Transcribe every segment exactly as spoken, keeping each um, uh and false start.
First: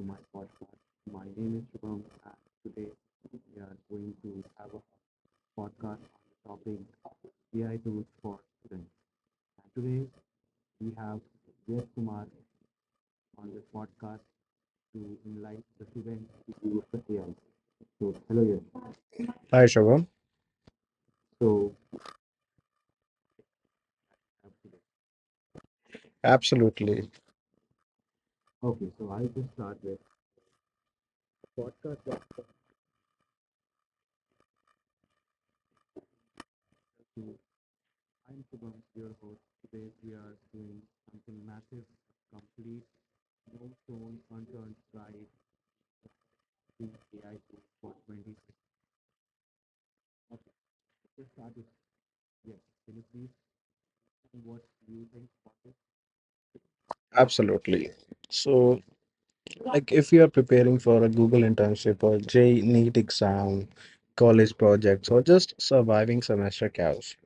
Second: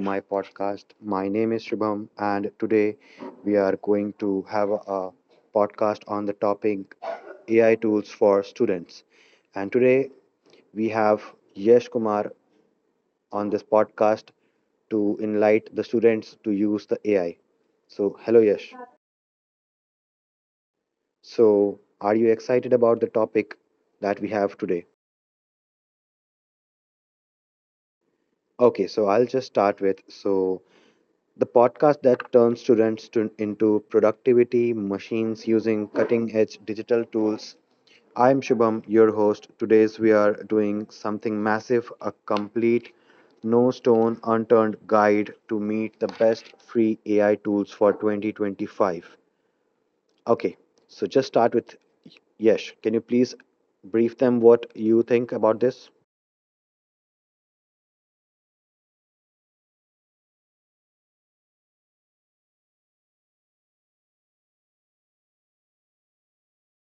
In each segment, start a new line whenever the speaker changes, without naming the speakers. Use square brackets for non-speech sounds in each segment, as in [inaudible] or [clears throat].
my podcast. My name is Shubham, and today we are going to have a podcast on the topic A I tools for students. And today we have Yesh Kumar on this podcast to enlighten the students to use the A I. So, hello Yesh.
Hi, Shubham.
So, are you excited about the topic that we have today?
Absolutely.
Okay, so I'll just start with so the podcast that turns students to, into productivity machines using cutting edge digital tools. I am Shubham, your host. Today's we are doing something massive, a complete no stone unturned guide to meet the best free A I tools for twenty twenty-five. Okay, so just start with Yesh. Can you please brief them what you think about this?
Absolutely. So, like, if you are preparing for a Google internship or J NEET exam, college projects, or just surviving semester chaos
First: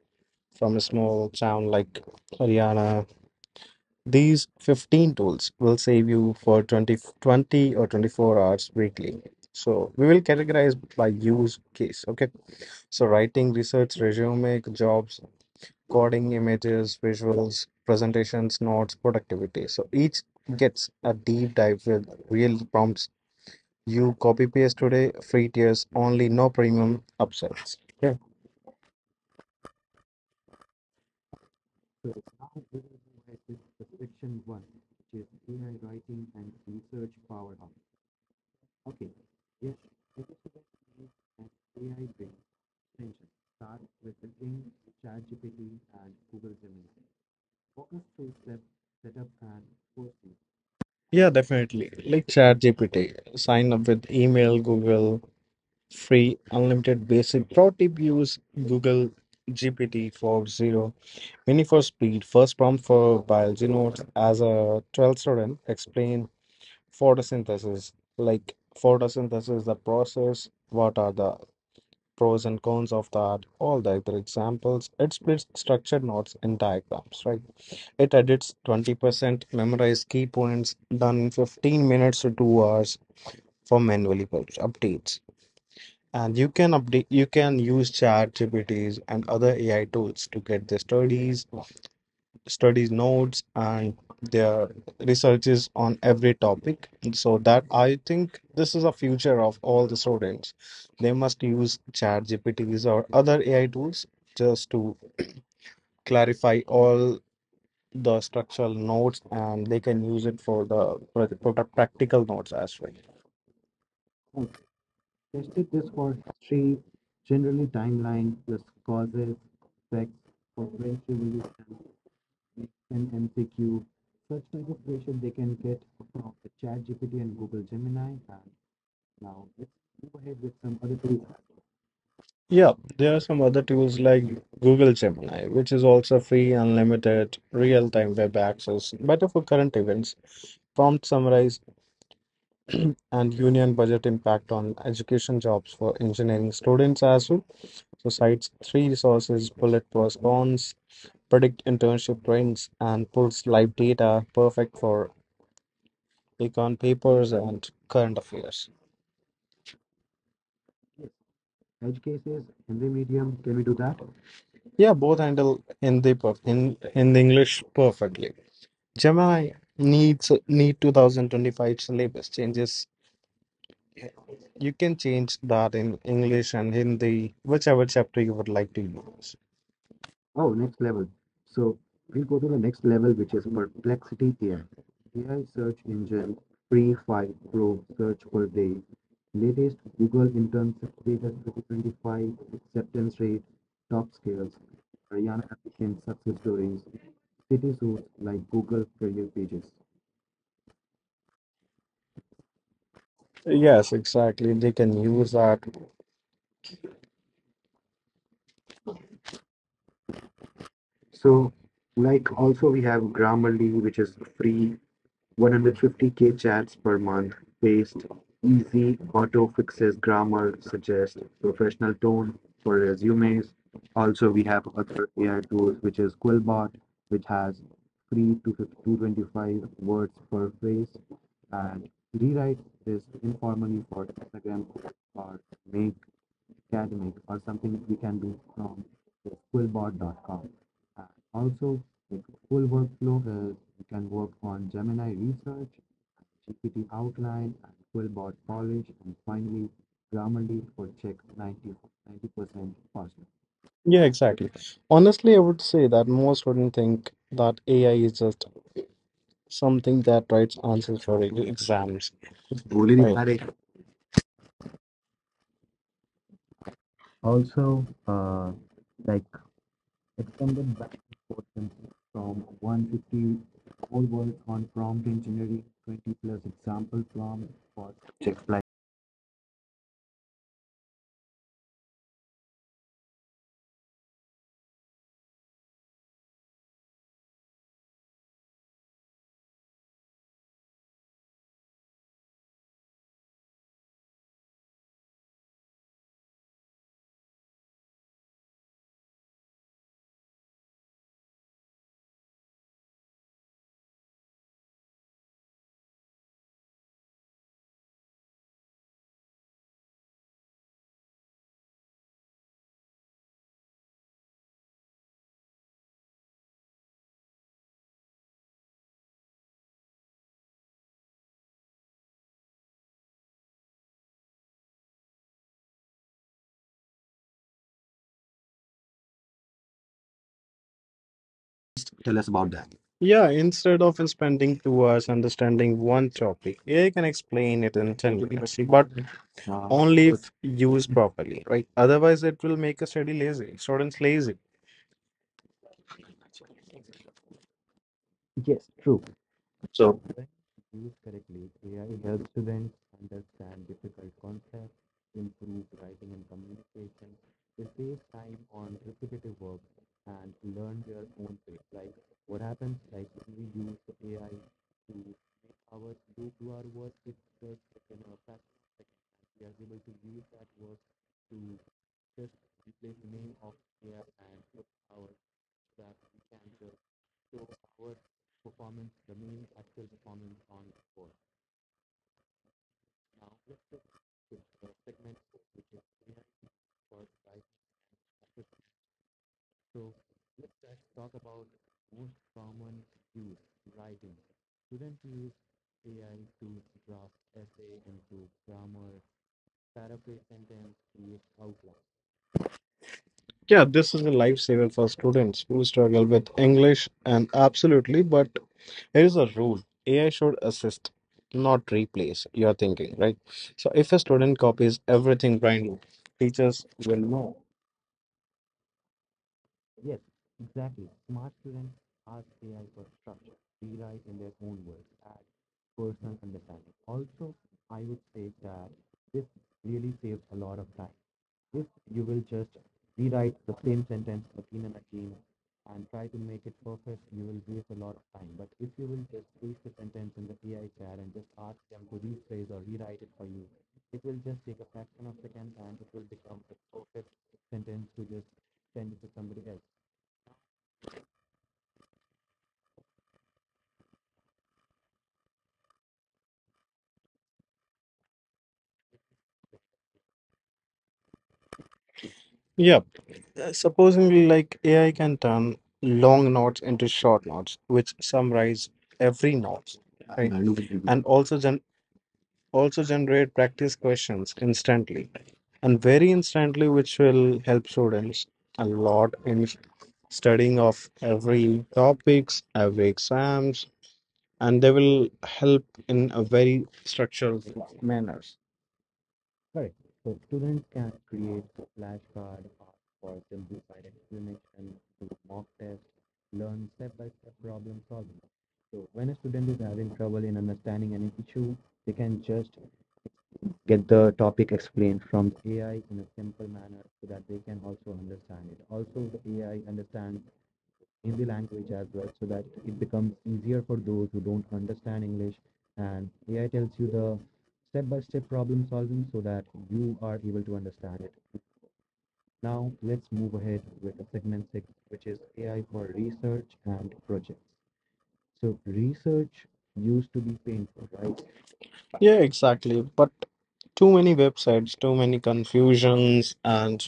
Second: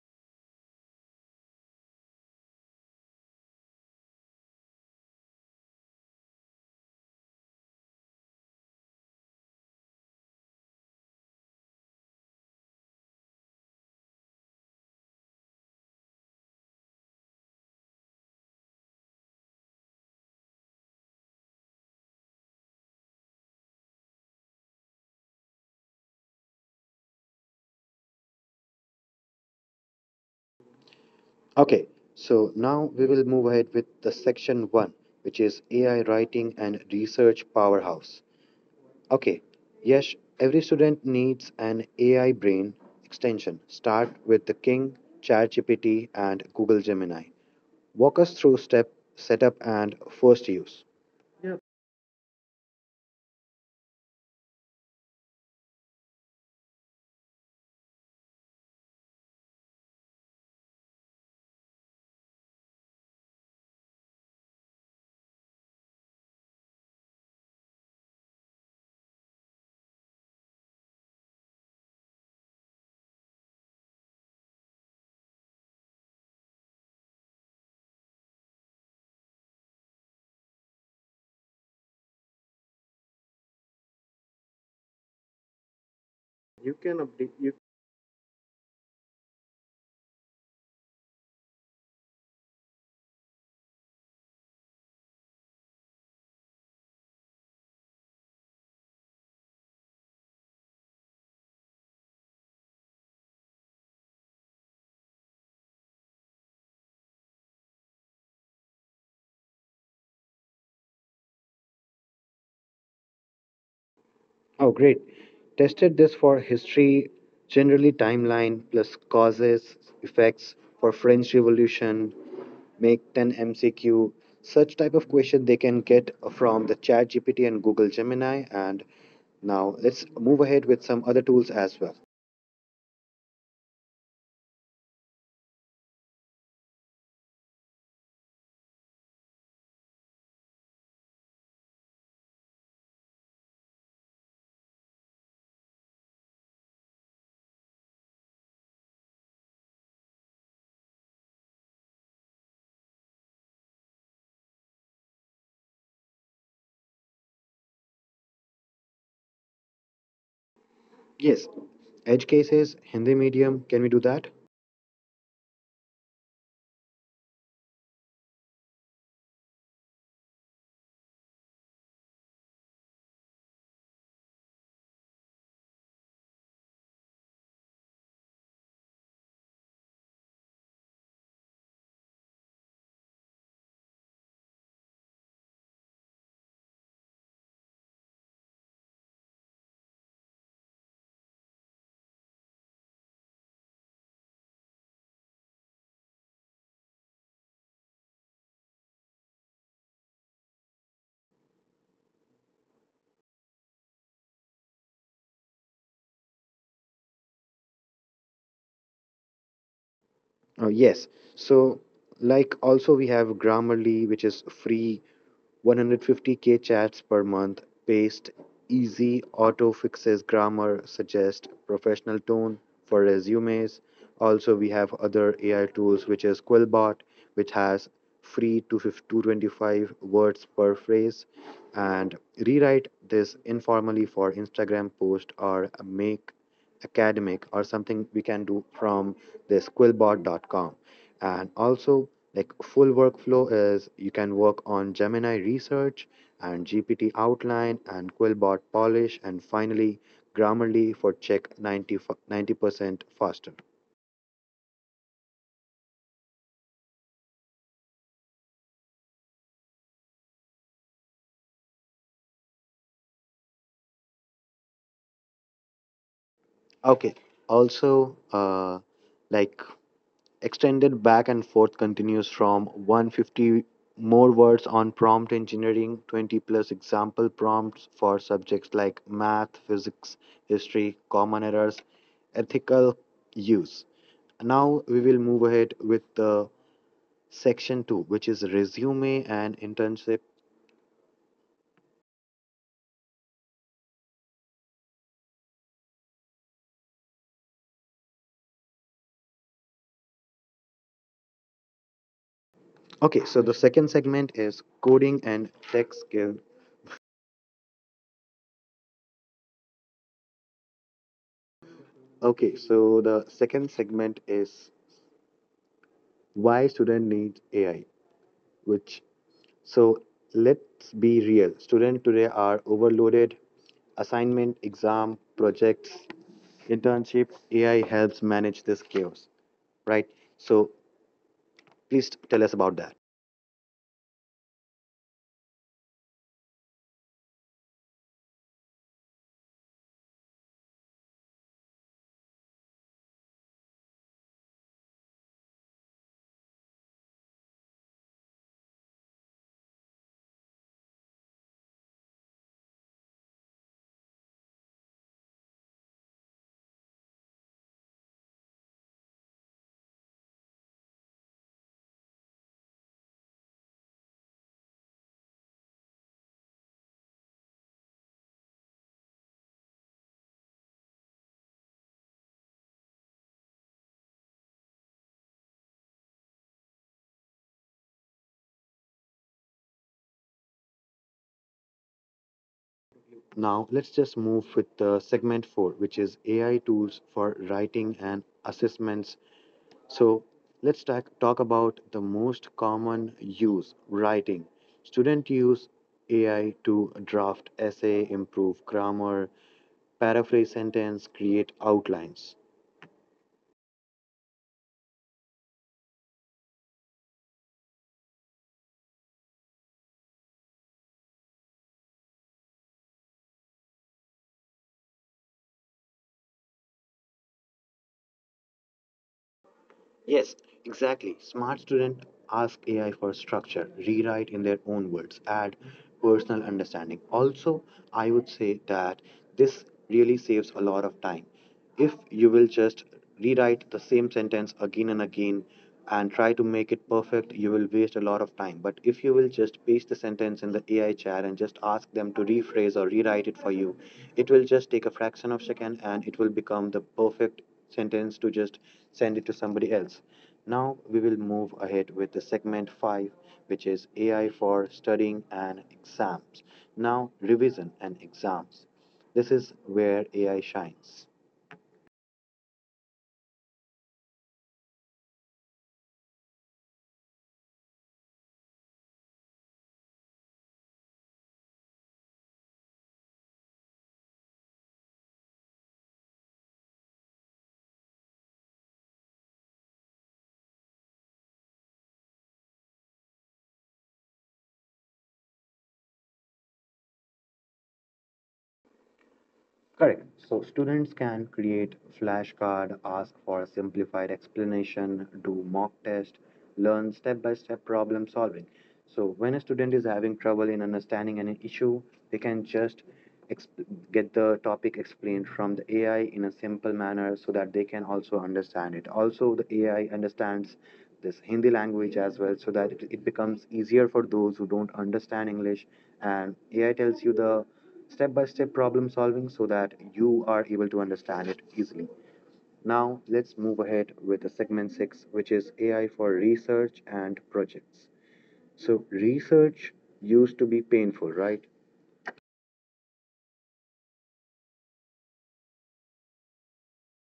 from a small town like Haryana, these fifteen tools will save you for twenty, twenty or twenty-four hours weekly. So, we will categorize by use case. Okay. So, writing, research, resume, jobs, recording images, visuals, presentations, notes, productivity. So each gets a deep dive with real prompts. You copy paste today, free tiers only, no premium upsells.
Okay, so now we will move ahead with the section one, which is A I writing and research powerhouse. Okay, yes, every student needs an A I brain extension. Start with the King, ChatGPT, and Google Gemini. Walk us through step setup and first use.
Yeah, definitely. Like ChatGPT, sign up with email, Google, free, unlimited, basic. Pro tip use Google G P T 4.0 Mini for speed, first prompt for biology notes. As a twelfth student, explain photosynthesis like photosynthesis, the process, what are the pros and cons of that, all the other examples. It splits structured notes in diagrams, right? It edits twenty percent, memorize key points, done in fifteen minutes to two hours for manually published updates. And you
You
can
can
update, you
update.
can use chat gpts and other AI tools to get the studies. Studies notes and their researches on every topic, so that I think this is a future of all the students. They must use chat gpts or other AI tools just to clarify all the structural notes, and they can use it for the for the product practical notes as well.
Oh, great. Tested this for history, generally timeline plus causes, effects for French Revolution, make ten M C Q, such type of question they can get from the chat G P T and Google Gemini. And now let's move ahead with some other tools as well.
Yeah, there are some other tools like Google Gemini, which is also free, unlimited, real-time web access, better for current events. Prompt summarize [clears throat] and union budget impact on education jobs for engineering students as well. So cites three resources, bullet response, predict internship trends, and pulls live data, perfect for econ papers and current affairs.
Yes, edge cases, Hindi medium, can we do that?
Yeah, both handle Hindi per- in in the English perfectly. Gemini needs need two thousand twenty-five syllabus changes. You can change that in English and Hindi, whichever chapter you would like to use. Yes, exactly. They can use that.
Oh, yes. So, like, also we have Grammarly, which is free one hundred fifty k chats per month, paste, easy auto fixes grammar, suggest professional tone for resumes. Also, we have other A I tools, which is Quillbot, which has free to two hundred twenty-five words per phrase, and rewrite this informally for Instagram post or make academic or something we can do from this quillbot dot com, and also like full workflow is you can work on gemini research and gpt outline and quillbot polish and finally grammarly for check ninety percent faster.
Yeah, exactly. Honestly, I would say that most wouldn't think that A I is just something that writes answers for e- exams. Right.
Okay, also uh, like extended back and forth continues from one hundred fifty more words on prompt engineering, twenty plus example prompts for subjects like math, physics, history, common errors, ethical use. Now we will move ahead with the section two which is resume and internship. Okay, so the second segment is coding and tech skill. Okay, so the second segment is why student needs A I, which. So let's be real. Students today are overloaded. Assignment, exam, projects, internship, A I helps manage this chaos, right? So please tell us about that.
Yeah, instead of spending two hours understanding one topic, A I can explain it in ten minutes, but only if used properly. Otherwise, it will make a study lazy, students lazy.
Now let's just move with uh, segment four, which is A I tools for writing and assessments. So let's talk, talk about the most common use writing. Students use A I to draft essay, improve grammar, paraphrase sentence, create outlines.
Yeah, this is a lifesaver for students who struggle with English, and absolutely, but here is a rule. A I should assist, not replace your thinking, right? So if a student copies everything blindly, teachers,
Yes, exactly. Smart students ask A I for structure, rewrite in their own words, add personal understanding. Also, I would say that this really saves a lot of time. If you will just rewrite the same sentence again and again and try to make it perfect, you will waste a lot of time. But if you will just paste the sentence in the A I chat and just ask them to rephrase or rewrite it for you, it will just take a fraction of second and it will become the perfect sentence to just send it to somebody else. Now we will move ahead with the segment five, which is A I for studying and exams. Now, revision and exams. This is where A I shines.
yeah, supposedly like A I can turn long notes into short notes, which summarize every note, right? And also gen- also generate practice questions instantly, and very instantly, which will help students a lot in studying of every topics, every exams, and they will help in a very structured manners.
Correct. So students can create flashcard, ask for a simplified explanation, do mock test, learn step-by-step problem solving. So when a student is having trouble in understanding an issue, they can just exp- get the topic explained from the A I in a simple manner so that they can also understand it. Also, the A I understands this Hindi language as well so that it, it becomes easier for those who don't understand English, and A I tells you the step by step problem solving so that you are able to understand it easily. Now, let's move ahead with the segment six, which is A I for research and projects. So, research used to be painful, right?
Yeah, exactly. But too many websites, too many confusions, and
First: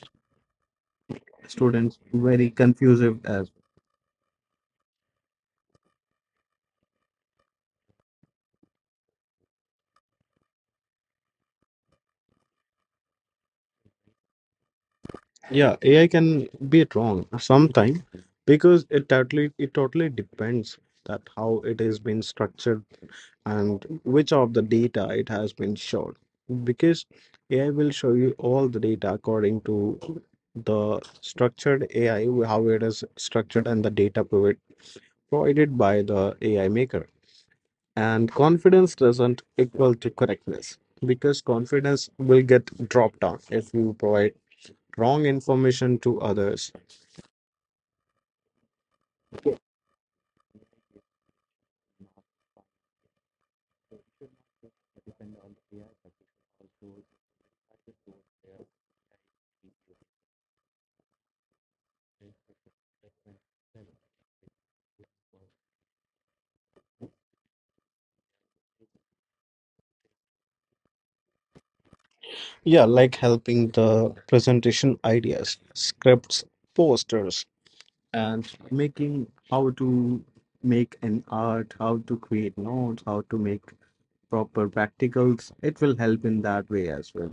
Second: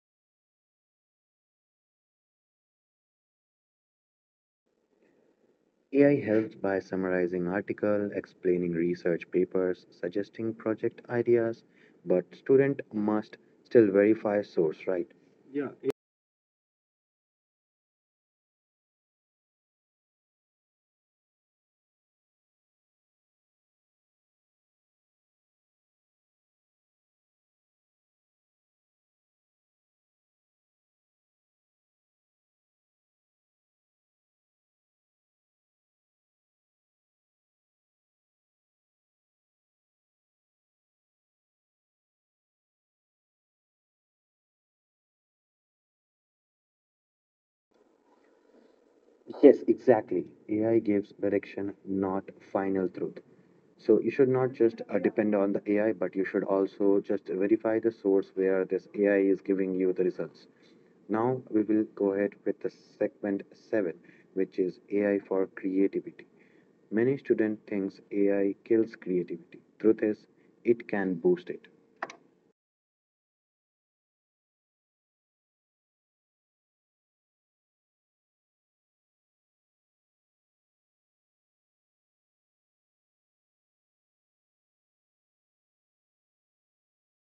students very confused as.
A I helps by summarizing articles, explaining research papers, suggesting project ideas, but student must still verify source, right?
Yeah, A I can be wrong sometime because it totally it totally depends that how it is been structured and which of the data it has been showed. Because A I will show you all the data according to the structured A I, how it is structured and the data provi- provided by the A I maker. And confidence doesn't equal to correctness, because confidence will get dropped down if you provide wrong information to others.
Yes, exactly. A I gives direction, not final truth. So you should not just uh, depend on the A I, but you should also just verify the source where this A I is giving you the results. Now we will go ahead with the segment seven, which is A I for creativity. Many student thinks A I kills creativity. Truth is, it can boost it.
Yeah, like helping the presentation ideas, scripts, posters, and making how to make an art, how to create notes, how to make proper practicals. It will help in that way as well.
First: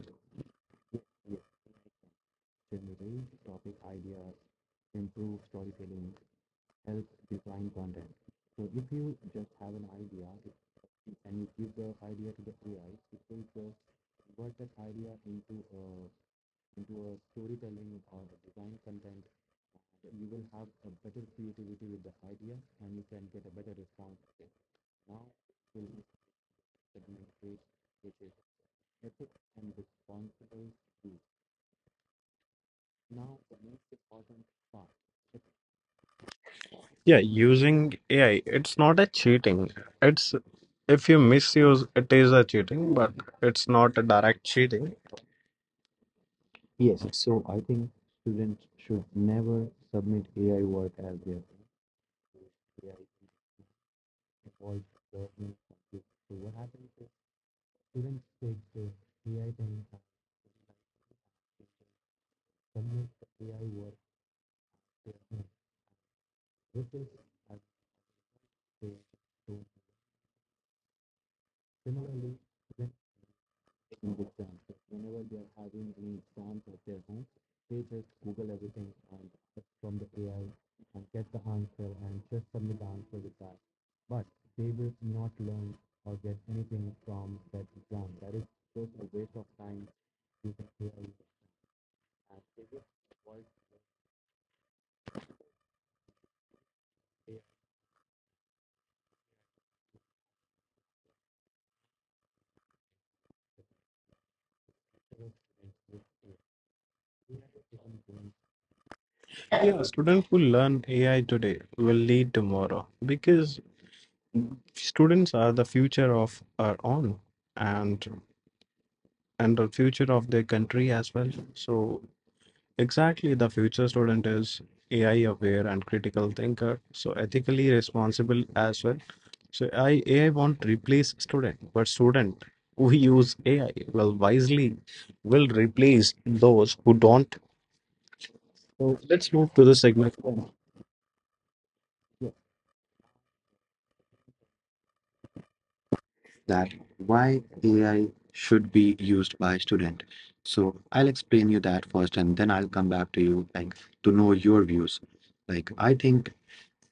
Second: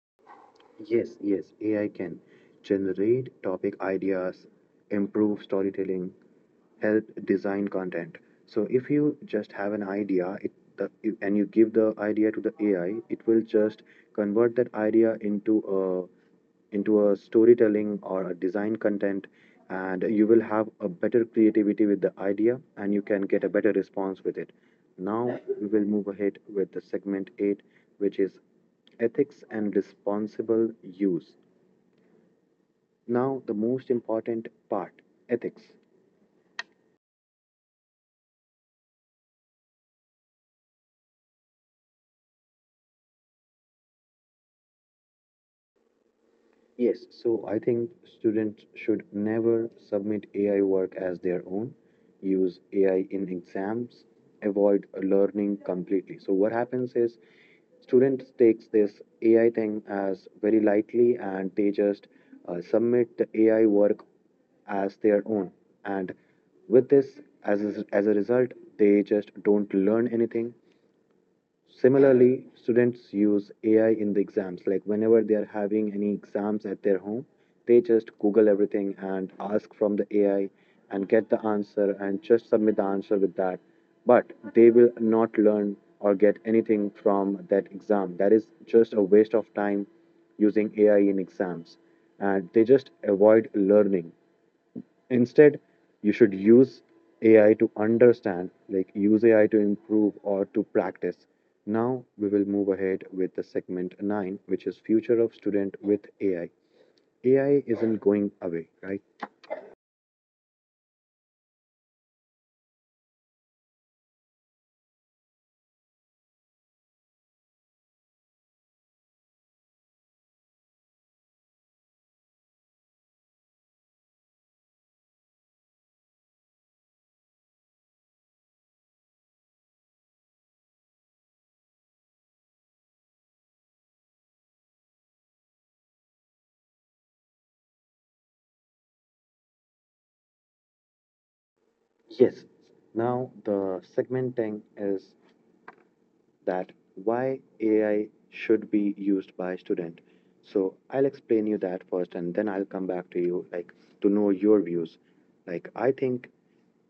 Yes, yes, A I can generate topic ideas, improve storytelling, help design content. So if you just have an idea, it the, you- and you give the idea to the A I, it will just convert that idea into a into a storytelling or a design content, and you will have a better creativity with the idea, and you can get a better response with it. Now we will move ahead with the segment eight, which is ethics and responsible use. Now, the most important part, ethics.
Yeah, using A I, it's not a cheating. It's if you misuse, it is a cheating, but it's not a direct cheating.
Yes, so, I think students should never submit A I work as their own, use A I in exams, avoid learning completely. So, what happens is students takes this A I thing as very lightly and they just uh, submit the A I work as their own. And with this, as a, as a result, they just don't learn anything. Similarly, students use A I in the exams. Like whenever they are having any exams at their home, they just Google everything and ask from the A I and get the answer and just submit the answer with that. But they will not learn or get anything from that exam. That is just a waste of time using A I in exams. And they just avoid learning. Instead, you should use A I to understand, like use A I to improve or to practice. Now we will move ahead with the segment nine, which is future of student with A I. A I isn't going away, right?
Yeah, students who learn A I today will lead tomorrow, because students are the future of our own, and and the future of their country as well. So exactly, the future student is AI aware and critical thinker, so ethically responsible as well. So I, AI won't replace student, but student who use AI will wisely will replace those who don't. So let's move to the segment
Yes. Now the segment ten is
that
that why
why AI
A I should be used by student. So I'll explain you that first and then I'll come back to you like to know your views. Like I think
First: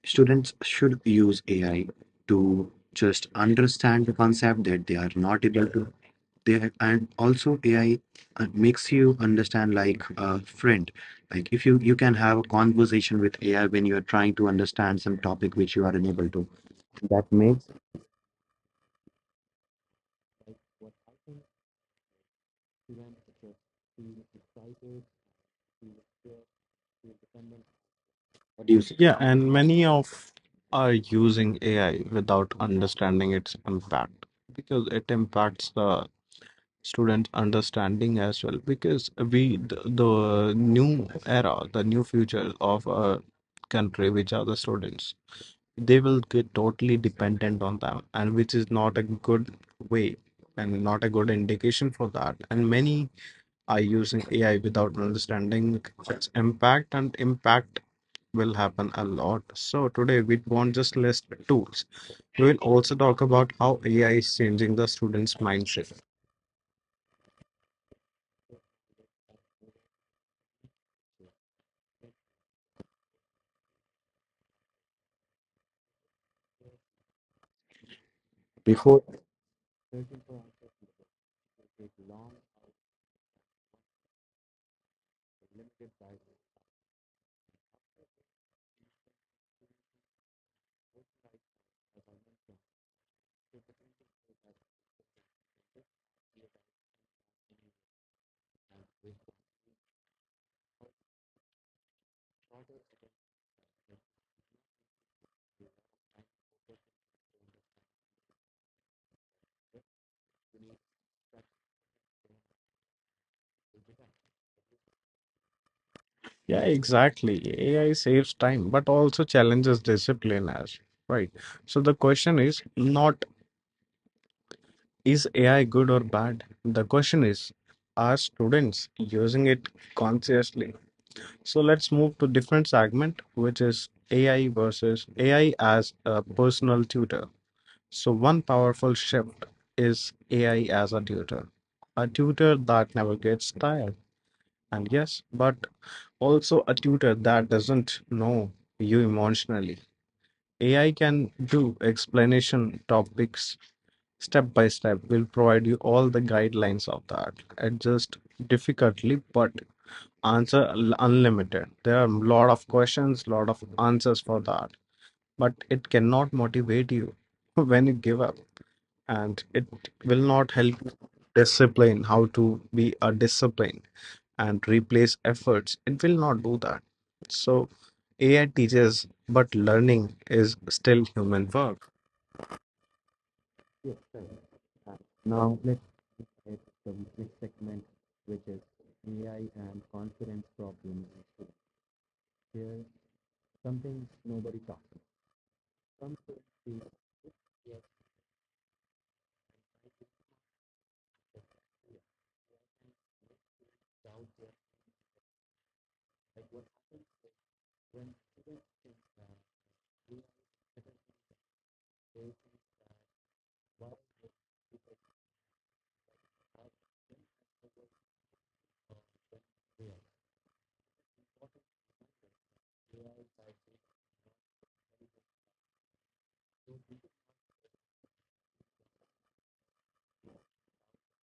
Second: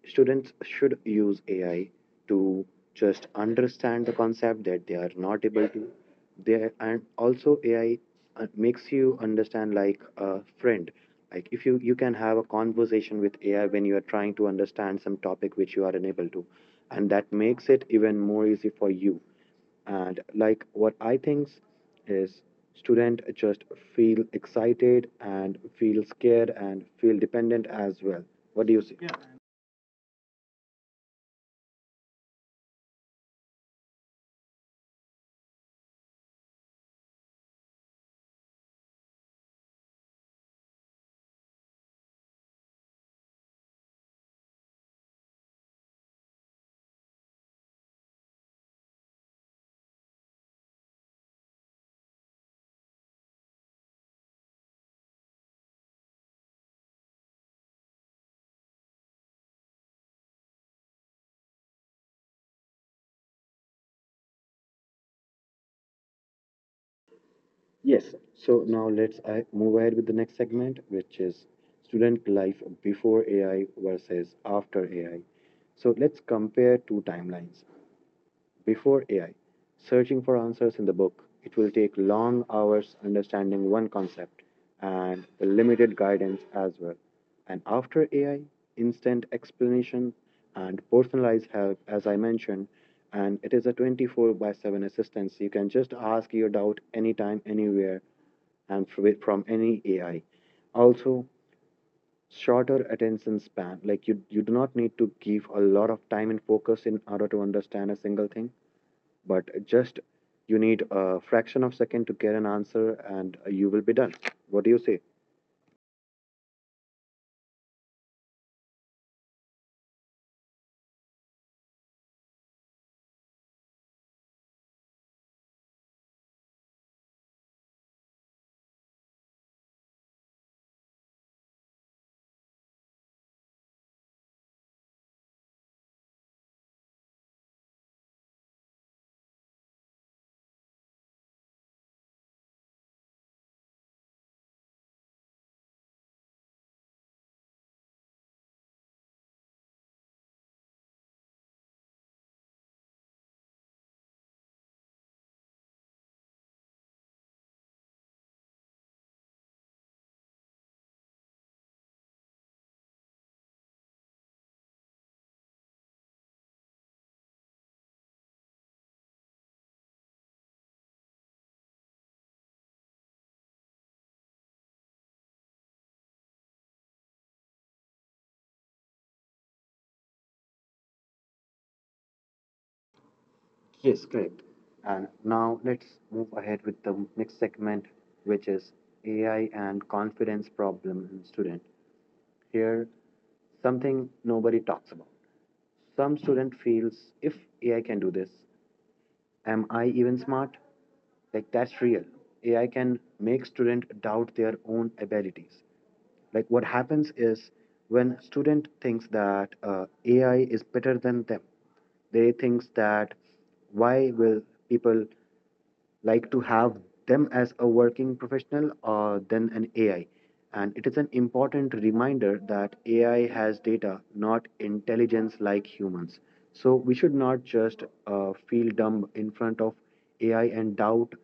students should use A I to just understand the concept that they are not able to there, and also ai uh, makes you understand like a friend, like if you you can have a conversation with ai when you are trying to understand some topic which you are unable to, and that makes it even more easy for you. And like what I think is student just feel excited and feel scared and feel dependent as well. What do you say?
reducing.
Yeah.
Yeah, and many of are using A I without understanding its impact, because it impacts the student understanding as well. Because we the, the new era, the new future of a country, which are the students, they will get totally dependent on them, and which is not a good way and not a good indication for that. And many are using A I without understanding its impact, and impact will happen a lot. So today we won't just list tools. We will also talk about how A I is changing the students' mindset.
Yes. So now let's I move ahead with the next segment, which is student life before A I versus after A I. So let's compare two timelines.
Before,
Before A I, searching for answers in the book, it will take long hours understanding one concept and the limited guidance as well. And after A I, instant explanation and personalized help, as I mentioned, and it is a twenty-four by seven assistance. You can just ask your doubt anytime, anywhere, and fr- from any A I. Also, shorter attention span. Like you, you do not need to give a lot of time and focus in order to understand a single thing but just you need a fraction of second to get an answer and you will be done. What do you say?
yeah, exactly. A I saves time, but also challenges discipline as, right. So the question is not, is A I good or bad? The question is, are students using it consciously? So let's move to different segment, which is A I versus A I as a personal tutor. So, one powerful shift is A I as a tutor, a tutor that never gets tired. And yes, but also a tutor that doesn't know you emotionally. A I can do explanation topics step by step, we'll provide you all the guidelines of that, adjust difficultly but answer unlimited, there are a lot of questions, lot of answers for that, but it cannot motivate you [laughs] when you give up, and it will not help you discipline, how to be a discipline, and replace efforts, it will not do that. So AI teaches, but learning is still human work.
Yes, correct. And now let's move ahead with the next segment which is ai and confidence problem in student. Here something nobody talks about, some student feels if ai can do this, am I even smart? Like, that's real. A I can make student doubt their own abilities. Like, what happens is when student thinks that uh, A I is better than them, they thinks that why will people like to have them as a working professional uh, than an A I. And it is an important reminder that A I has data, not intelligence like humans. So we should not just uh, feel dumb in front of A I and doubt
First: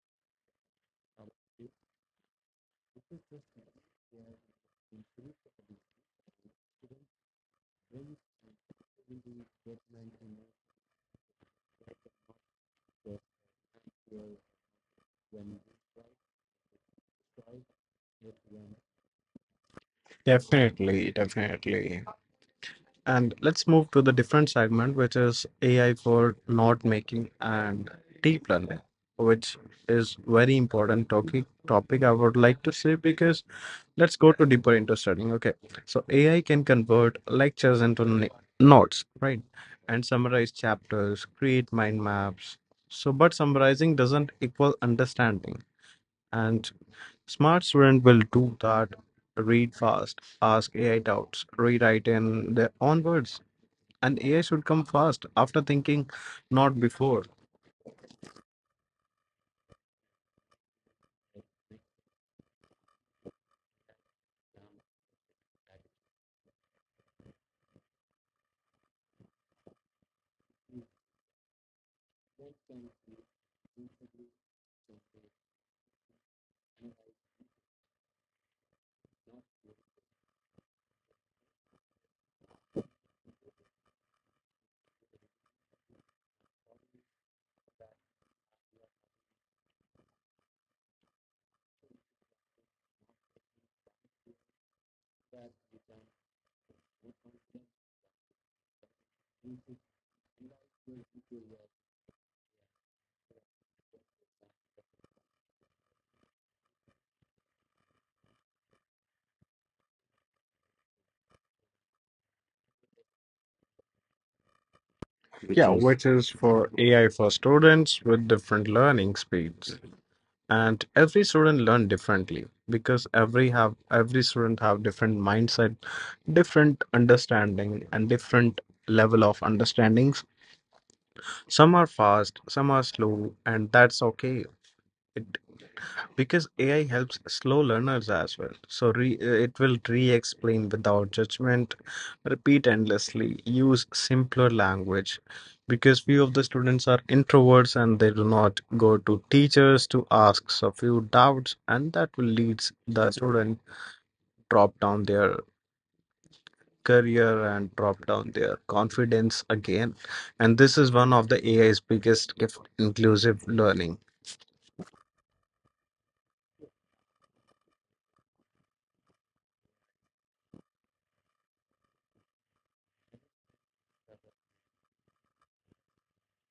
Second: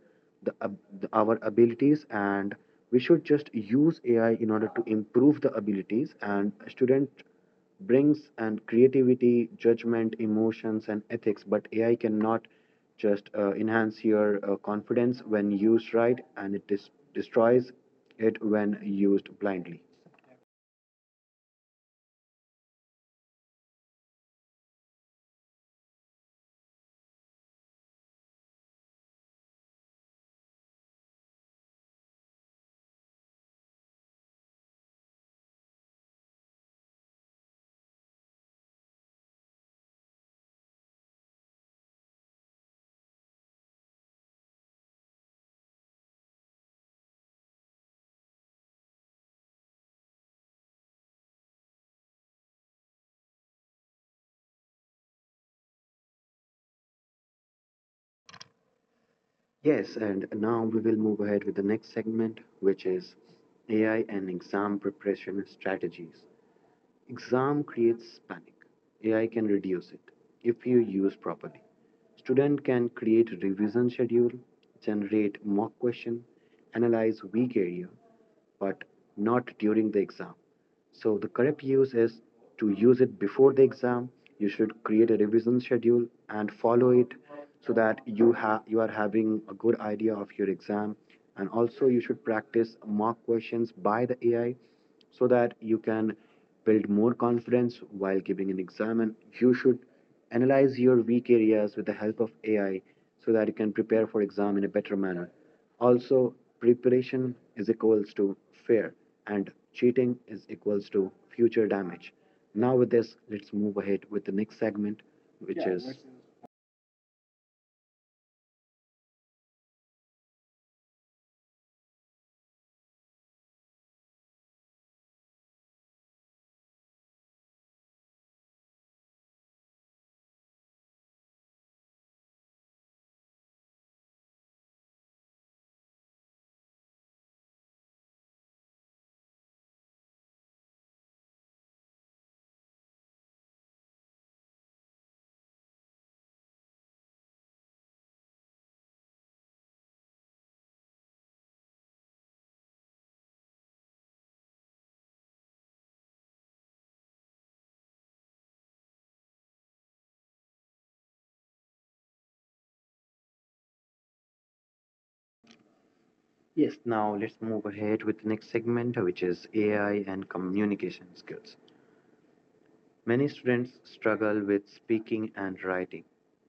the, ab- the, our abilities. And we should just use A I in order to improve the abilities. And a student brings and creativity, judgment, emotions, and ethics. But A I cannot just uh, enhance your uh, confidence when used right, and it dis- destroys it when used blindly.
Definitely, definitely. And let's move to the different segment, which is A I for note making and deep learning, which is very important topic topic I would like to say, because let's go to deeper into studying. Okay, so A I can convert lectures into n- notes, right? And summarize chapters, create mind maps. So, but summarizing doesn't equal understanding, and smart student will do that. Read fast, ask A I doubts, rewrite in their own words, and A I should come fast after thinking, not before.
Yes, and now we will move ahead with the next segment, which is A I and exam preparation strategies. Exam creates panic. A I can reduce it if you use properly. Student can create revision schedule, generate mock question, analyze weak area, but not during the exam. So the correct use is to use it before the exam. You should create a revision schedule and follow it so that you have you are having a good idea of your exam. And also you should practice mock questions by the A I so that you can build more confidence while giving an exam. And You should analyze your weak areas with the help of A I so that you can prepare for exam in a better manner. Also, preparation is equals to fear and cheating is equals to future damage. Now with this, let's move ahead with the next segment,
Which
which
yeah,
Yeah,
is
is let
which is for A I for students with different learning speeds. And every student learn differently, because every have every student have different mindset, different understanding and different level of understandings. Some are fast, some are slow, and that's okay. Because A I helps slow learners as well. So re, uh, it will re-explain without judgment, repeat endlessly, use simpler language, because few of the students are introverts and they do not go to teachers to ask a few doubts, and that will lead the student drop down their career and drop down their confidence again. And this is one of the A I's biggest gift, inclusive learning.
yes. Now let's move ahead with the next segment, which is A I and communication skills. Many students struggle with speaking and writing.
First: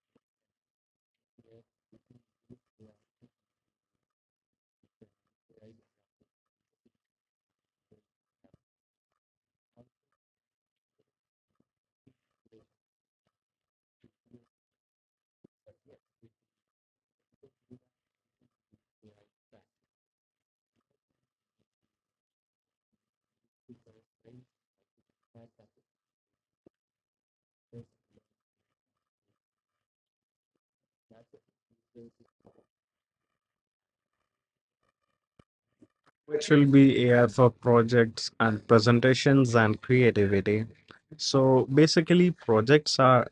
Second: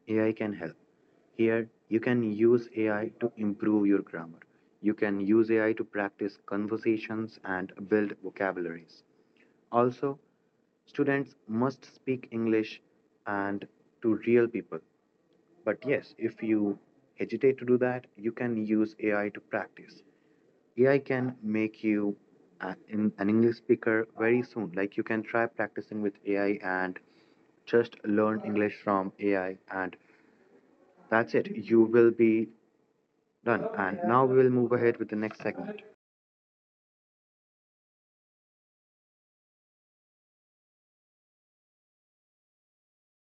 A I can help. Here, you can use A I to improve your grammar. You can use A I to practice conversations and build vocabularies. Also, students must speak English and to real people. But yes, if you hesitate to do that, you can use A I to practice. A I can make you a- in an English speaker very soon. Like you can try practicing with A I and just learn English from A I, and that's it. You will be done. And now we will move ahead with the next segment.
Which will be A I for projects and presentations and creativity. So basically, projects are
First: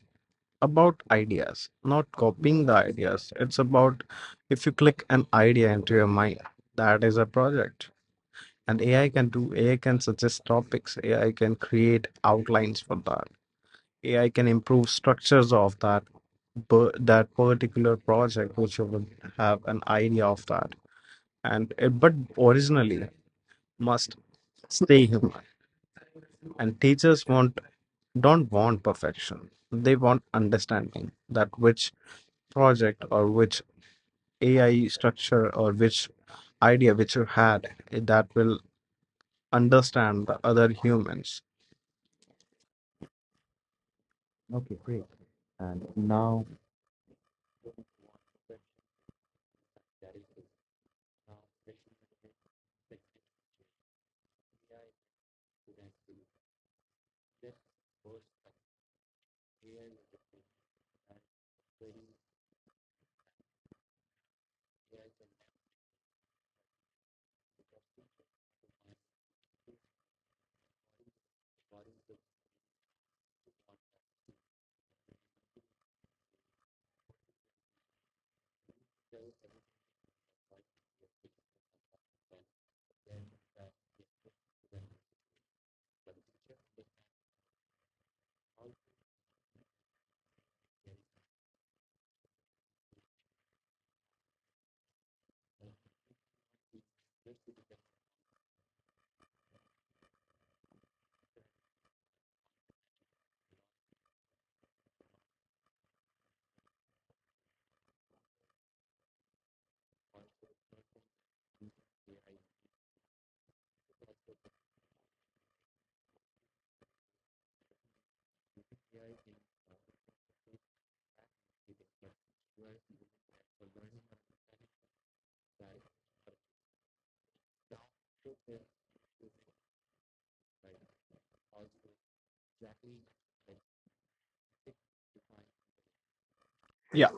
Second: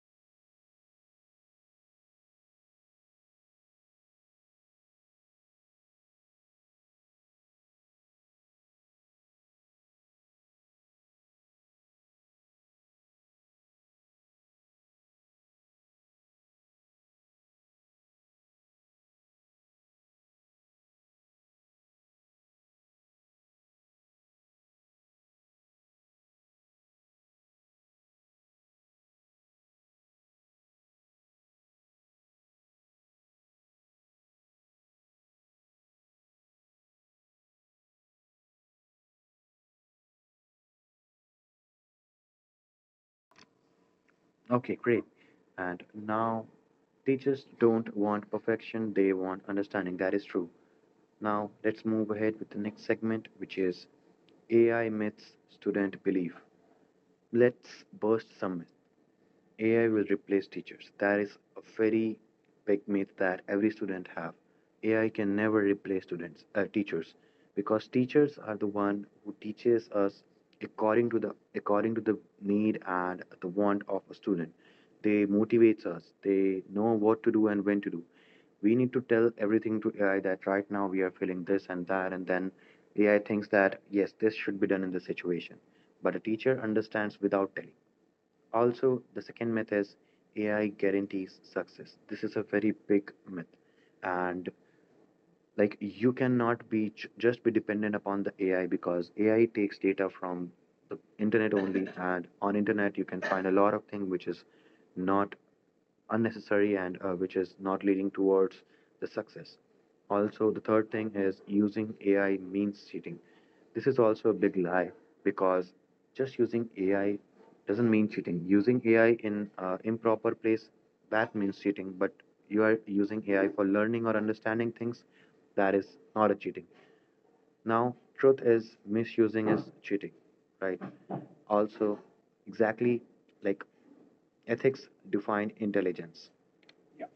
about ideas, not copying the ideas. It's about if you click an idea into your mind, that is a project. And A I can do, A I can suggest topics, A I can create outlines for that, A I can improve structures of that per- that particular project which you would have an idea of that, and it, but originally must stay human. And teachers want don't want perfection. They want understanding that which project or which A I structure or which idea which you had, eh, that will understand the other humans.
Okay, great. And now teachers don't want perfection, they want understanding. That is true. Now let's move ahead with the next segment, which is A I myths student belief. Let's burst some myths. A I will replace teachers. That is a very big myth that every student have. A I can never replace students, uh, teachers, because teachers are the one who teaches us according to the according to the need and the want of a student. They motivates us. They know what to do and when to do. We need to tell everything to A I that right now we are feeling this and that, and then A I thinks that yes, this should be done in this situation but a teacher understands without telling. Also, the second myth is A I guarantees success. This is a very big myth. And like you cannot be j- just be dependent upon the A I because A I takes data from the internet only [laughs] and on internet you can find a lot of things which is not unnecessary and uh, which is not leading towards the success. Also, the third thing is using A I means cheating. This is also a big lie because just using A I doesn't mean cheating. Using A I in uh, improper place that means cheating, but you are using A I for learning or understanding things that is not a cheating. Now, truth is misusing is cheating, right? Also, exactly like ethics define intelligence. Yeah.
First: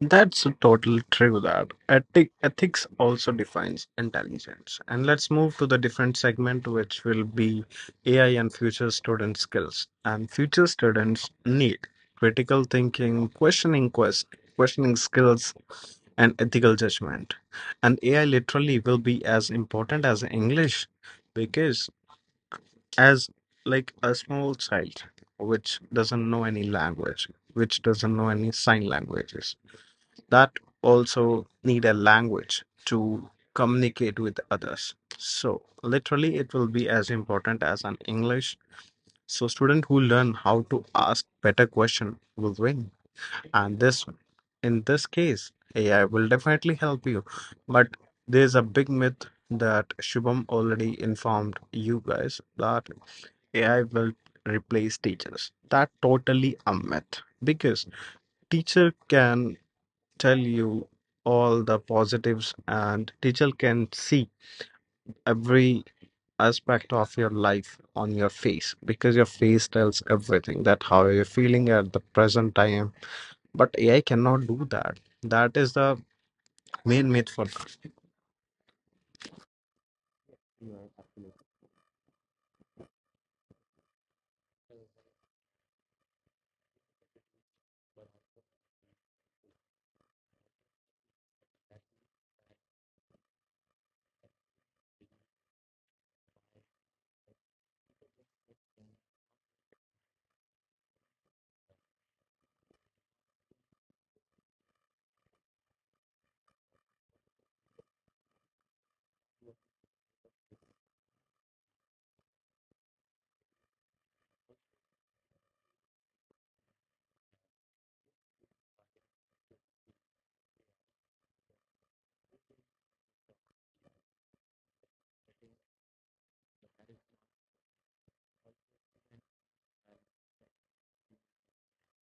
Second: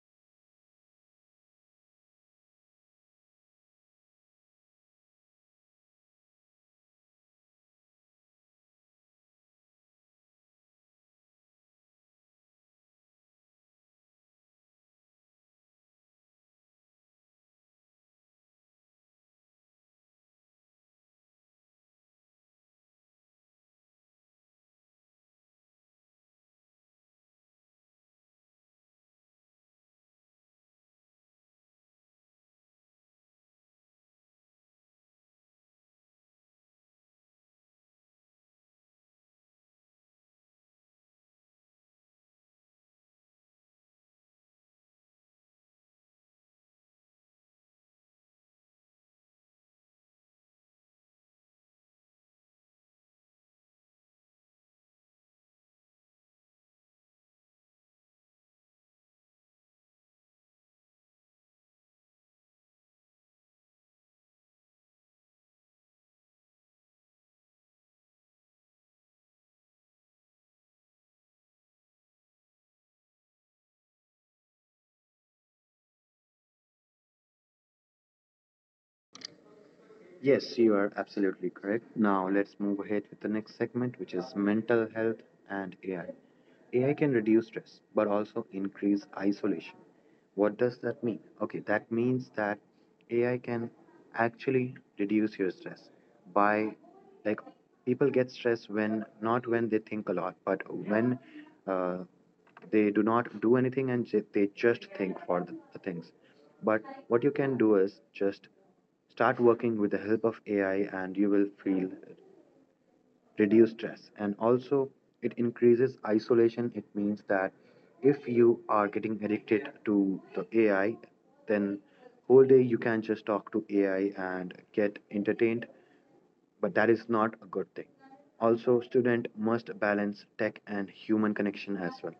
That's totally true. That Ethi- ethics also defines intelligence. And let's move to the different segment, which will be A I and future student skills. And future students need critical thinking, questioning, quest, questioning skills, and ethical judgment. And A I literally will be as important as English, because as like a small child which doesn't know any language, which doesn't know any sign languages, that also need a language to communicate with others. So literally it will be as important as an English. So student who learn how to ask better question will win, and this in this case AI will definitely help you. But there's a big myth, that Shubham already informed you guys, that AI will replace teachers, that totally a myth. Because teacher can tell you all the positives, and teacher can see every aspect of your life on your face, because your face tells everything that how you're feeling at the present time. But AI cannot do that. That is the main myth for that.
Yes, you are absolutely correct. Now let's move ahead with the next segment, which is mental health and A I. A I can reduce stress but also increase isolation. What does that mean? Okay, that means that A I can actually reduce your stress by like people get stressed when not when they think a lot, but when uh, they do not do anything and ju- they just think for the, the things. But what you can do is just Start working with the help of A I and you will feel reduce stress. And also, it increases isolation. It means that if you are getting addicted to the A I, then whole day you can just talk to A I and get entertained but that is not a good thing. Also, student must balance tech and human connection as well.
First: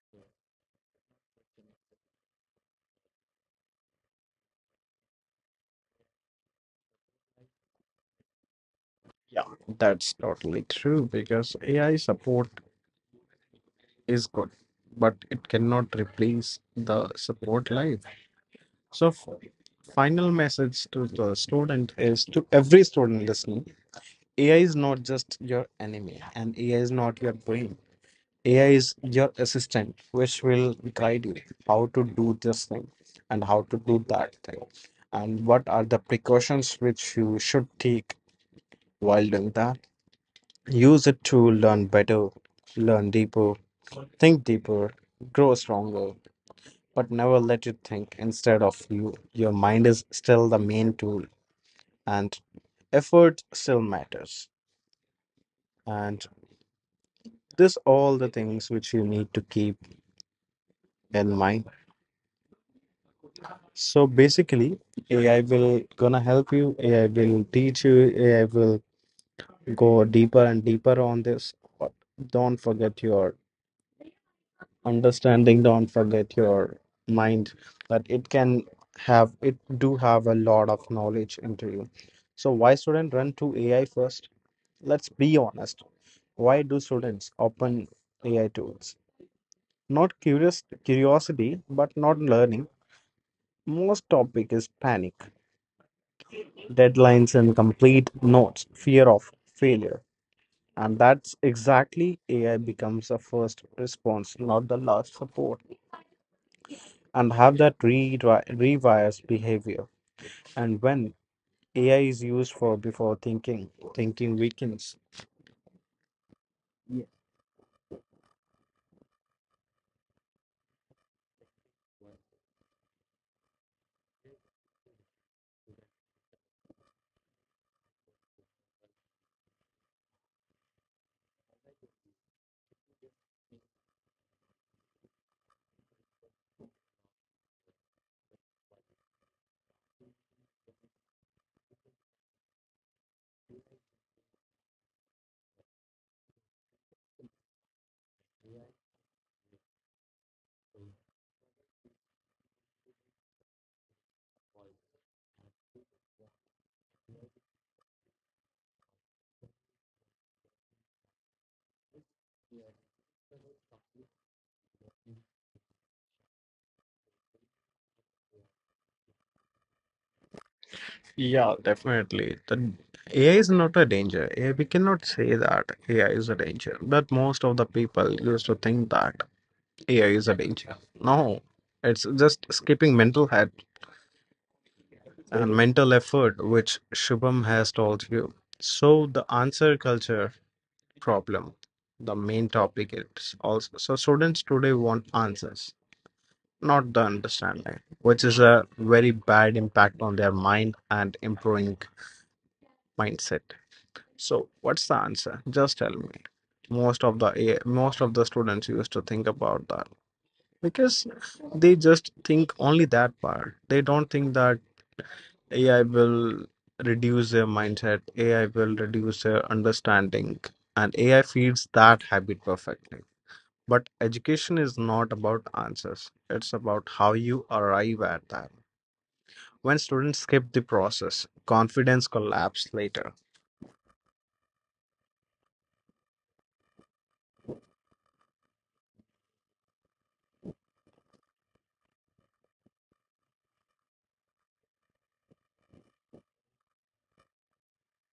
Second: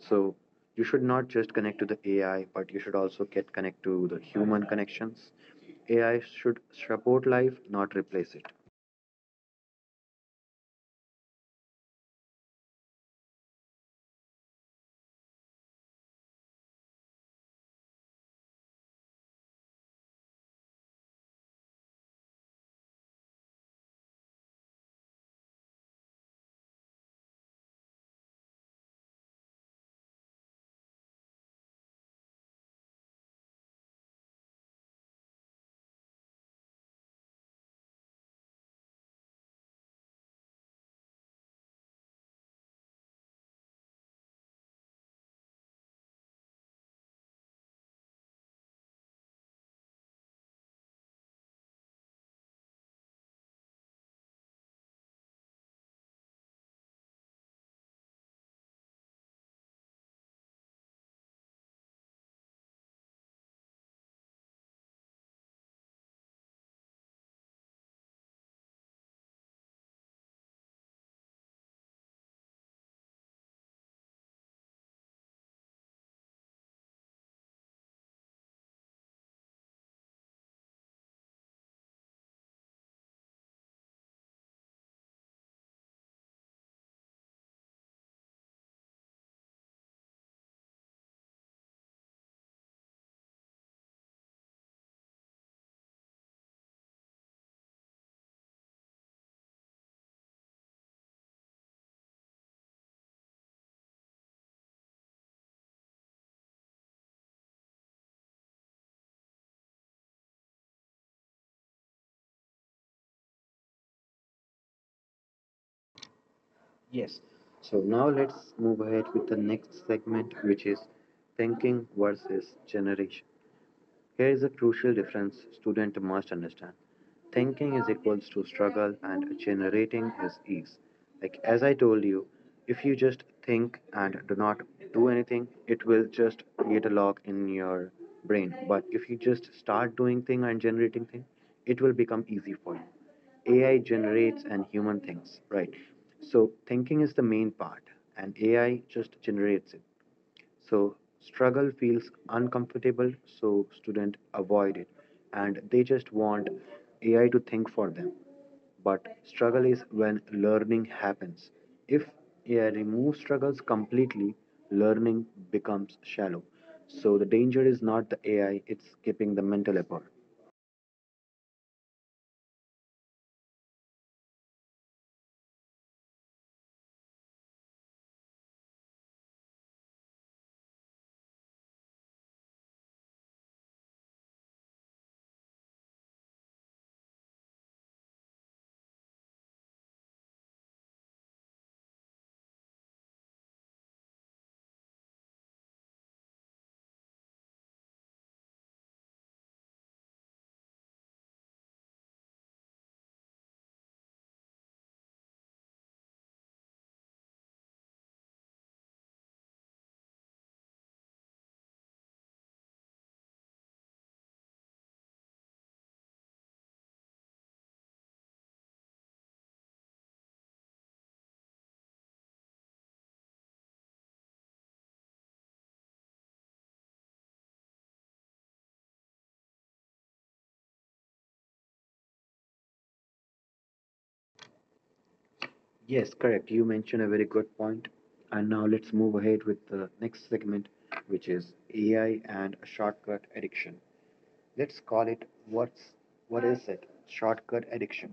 So you should not just connect to the A I, but you should also get connect to the human connections. A I should support life, not replace it.
Yeah, that's totally true, because AI support is good, but it cannot replace the support life. So f- final message to the student is to every student listening, A I is not just your enemy, and A I is not your brain. A I is your assistant, which will guide you how to do this thing and how to do that thing, and what are the precautions which you should take while doing that. Use it to learn better, learn deeper, think deeper, grow stronger, but never let it think instead of you. Your mind is still the main tool, and effort still matters. And this all the things which you need to keep in mind. So basically, A I will gonna help you. A I will teach you. A I will go deeper and deeper on this. But don't forget your understanding. Don't forget your mind, that it can have it do have a lot of knowledge into you. So why student run to A I first? Let's be honest. Why do students open A I tools? Not curious curiosity, but not learning. Most topic is panic, deadlines, incomplete notes, fear of failure. And that's exactly A I becomes a first response, not the last support. And have that re- rewires behavior. And when A I is used for before thinking, thinking weakens.
Yes. So now let's move ahead with the next segment, which is thinking versus generation. Here is a crucial difference student must understand. Thinking is equals to struggle and generating is ease. Like as I told you, if you just think and do not do anything, it will just create a lock in your brain. But if you just start doing thing and generating thing, it will become easy for you. A I generates and human thinks, right? So thinking is the main part and A I just generates it. So struggle feels uncomfortable, so students avoid it and they just want A I to think for them. But struggle is when learning happens. If A I removes struggles completely, learning becomes shallow. So the danger is not the A I, it's skipping the mental effort.
Yeah, definitely. The A I is not a danger. Eh, We cannot say that A I is a danger, but most of the people used to think that. A I is a danger. No, it's just skipping mental head and mental effort, which Shubham has told you. So the answer culture problem, the main topic is also. So students today want answers, not the understanding, which is a very bad impact on their mind and improving mindset. So what's the answer? Just tell me. Most of the Most of the students used to think about that, because they just think only that part. They don't think that AI will reduce their mindset, AI will reduce their understanding, and AI feeds that habit perfectly. But education is not about answers, it's about how you arrive at that. When students skip the process, confidence collapses later.
Yes, correct. You mentioned a very good point. And now let's move ahead with the next segment, which is A I and shortcut addiction. Let's call it what's what is it? Shortcut addiction.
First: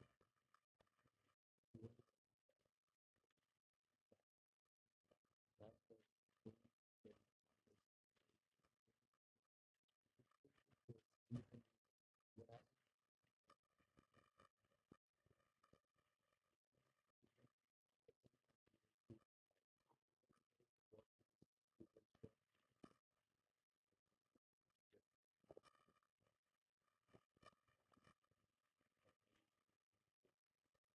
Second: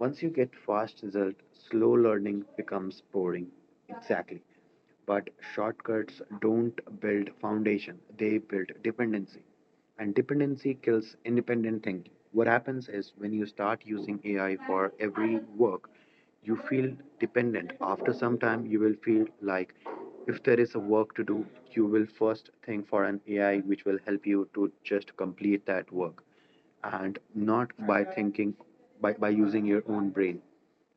Once you get fast result, slow learning becomes boring. Exactly. But shortcuts don't build foundation, they build dependency. And dependency kills independent thinking. What happens is when you start using A I for every work, you feel dependent. After some time, you will feel like if there is a work to do, you will first think for an A I which will help you to just complete that work and not by thinking by, by using your own brain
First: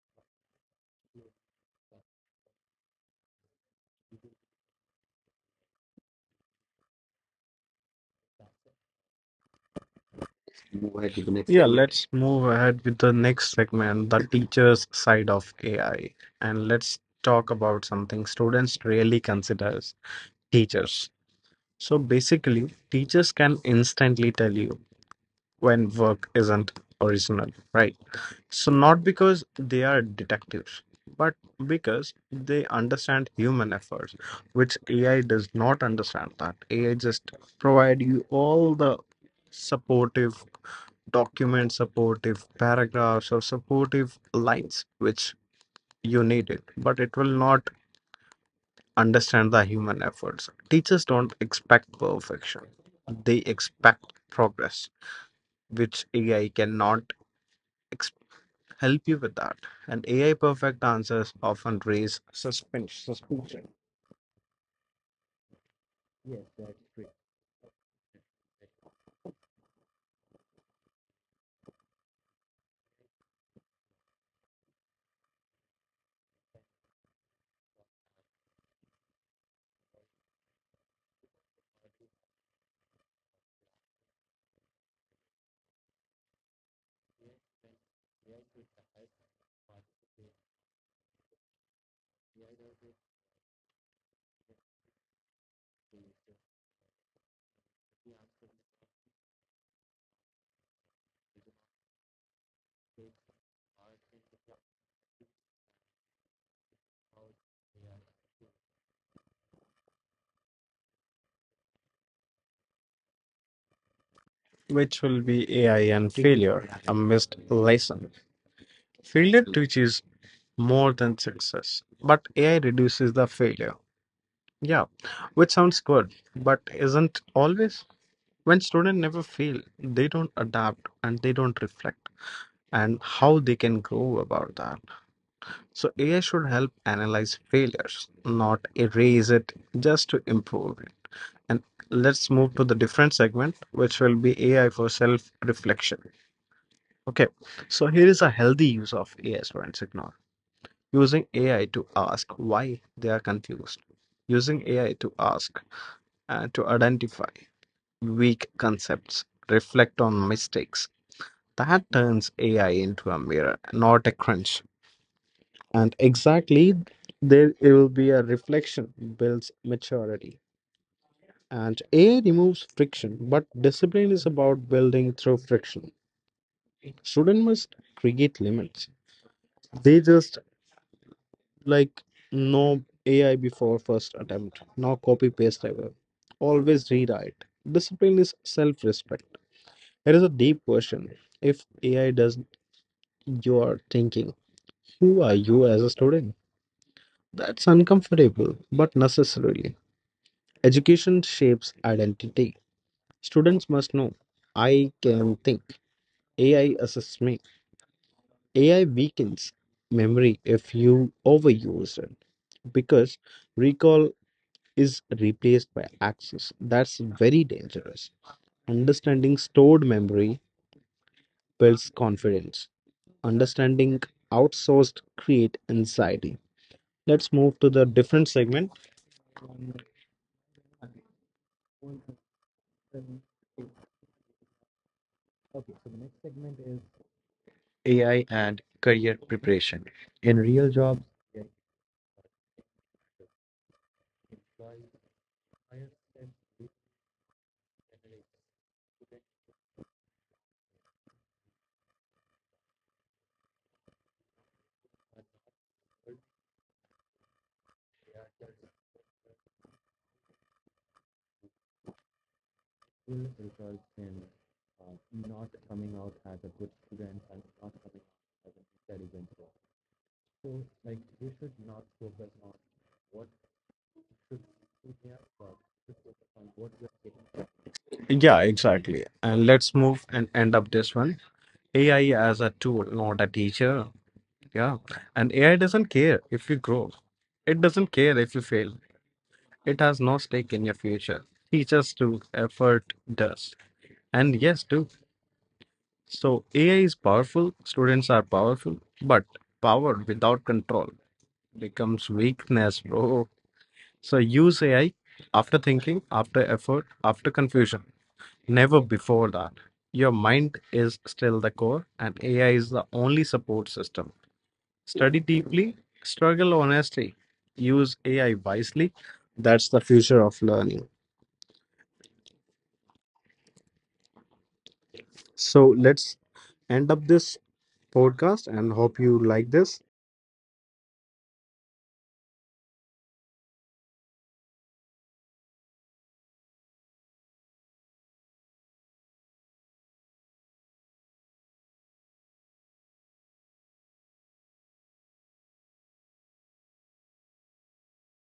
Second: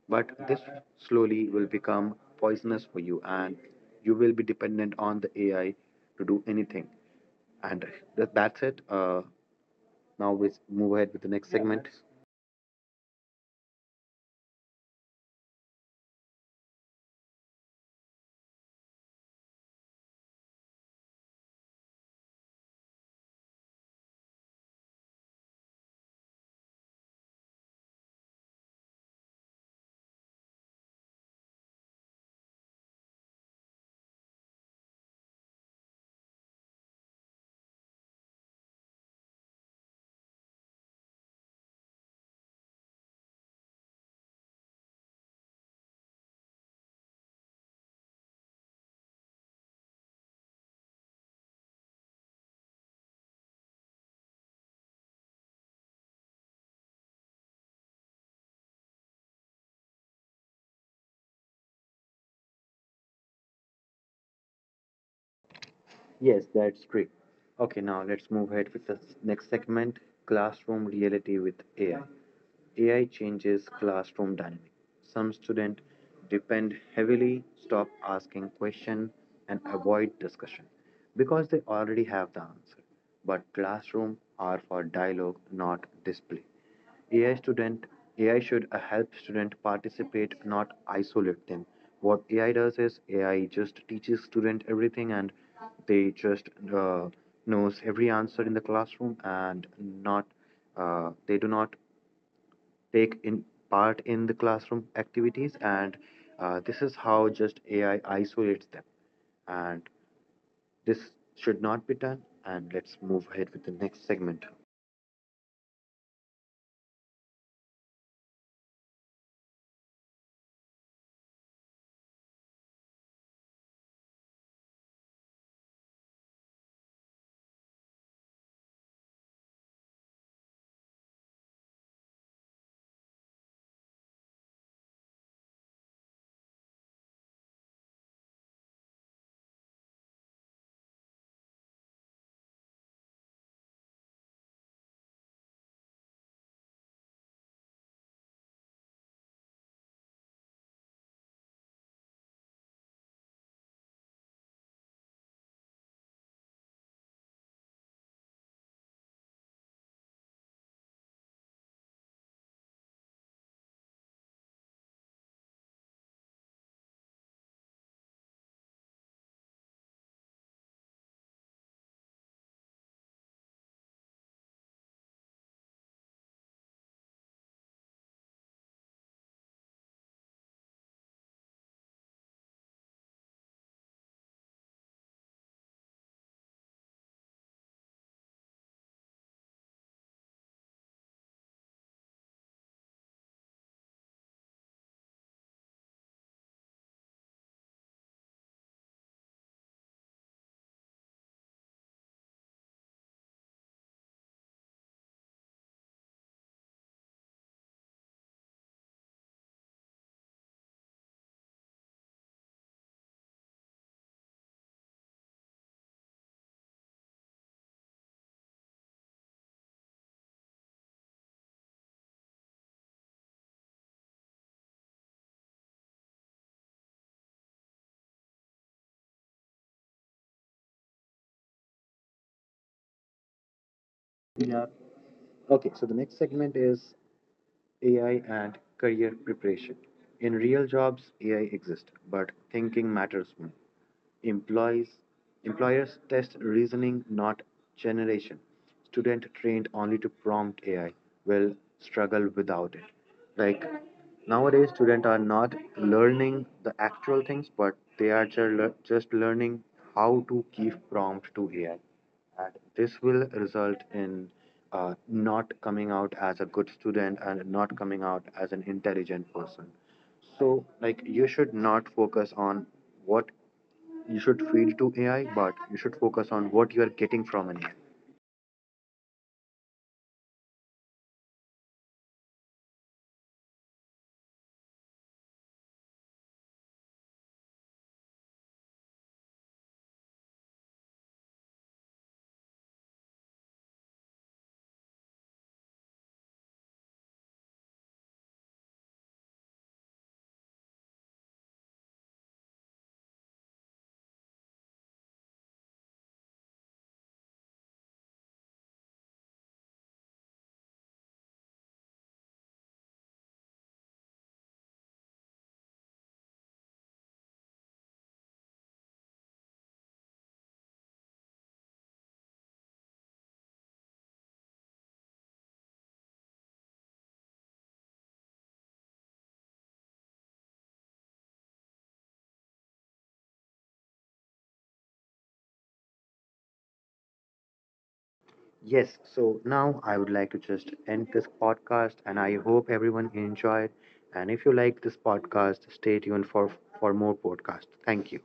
but this slowly will become poisonous for you and you will be dependent on the ai to do anything and that, that's it uh, now we move
Yeah,
ahead with the
segment.
next segment
Let's move ahead with the next segment, the teacher's side of A I. And let's talk about something students really consider: teachers. So basically, teachers can instantly tell you when work isn't original, right? So, not because they are detectives, but because they understand human efforts, which A I does not understand that. A I just provide you all the supportive documents, supportive paragraphs, or supportive lines which you needed, but it will not understand the human efforts. Teachers don't expect perfection, they expect progress, which A I cannot help you with that. And A I perfect answers often raise suspicion, suspicion,
yes that's great okay now let's move ahead with the next segment classroom reality with ai A I changes classroom dynamic. Some students depend heavily, stop asking questions, and avoid discussion because they already have the answer. But classroom are for dialogue, not display. A I student A I should uh, help student participate, not isolate them. What A I does is A I just teaches student everything, and they just uh, knows every answer in the classroom, and not uh, they do not take in part in the classroom activities and uh, this is how just A I isolates them and this should not be done and let's move ahead with the next segment.
which will be A I and failure, a missed lesson. Failure teaches more than success, but A I reduces the failure. Yeah, which sounds good, but isn't always. When students never fail, they don't adapt and they don't reflect, and how they can grow about that. So A I should help analyze failures, not erase it just to improve. And let's move to the different segment, which will be A I for self reflection. Okay, so here is a healthy use of A I as forensic norm. Using A I to ask why they are confused. Using A I to ask uh, to identify weak concepts, reflect on mistakes. That turns A I into a mirror, not a crunch. And exactly there it will be a reflection builds maturity. And A removes friction, but discipline is about building through friction. Students must create limits. They just, like, no A I before first attempt, no copy paste ever. Always rewrite. Discipline is self respect. It is a deep question. If A I does your thinking, who are you as a student? That's uncomfortable, but necessarily. Education shapes identity. Students must know I can think. A I assists me. A I weakens memory if you overuse it, because recall is replaced by access. That's very dangerous. Understanding stored memory builds confidence. Understanding outsourced create anxiety. Let's move to the different segment.
Yeah. Okay, so the next segment is A I and career preparation. In real jobs, A I exists, but thinking matters more. Employees, employers test reasoning, not generation. Student trained only to prompt A I will struggle without it. Like nowadays, students are not learning the actual things, but they are ju- lear- just learning how to give prompt to A I, and this will result in uh, not coming out as a good student and not coming out as an intelligent person. So, like, you should not focus on what you should feed to A I, but you should focus on what you are getting from an A I.
Yeah, exactly. And let's move and end up this one. A I as a tool, not a teacher. Yeah. And A I doesn't care if you grow. It doesn't care if you fail. It has no stake in your future. Teachers do, effort does. And yes, too. So A I is powerful, students are powerful, but power without control becomes weakness, bro. So use A I after thinking, after effort, after confusion. Never before that. Your mind is still the core, and A I is the only support system. Study deeply, struggle honestly, use A I wisely. That's the future of learning. So let's end up this podcast and hope you like this.
Yes, so now I would like to just end this podcast, and I hope everyone enjoyed. And if you like this podcast, stay tuned for, for more podcasts. Thank you.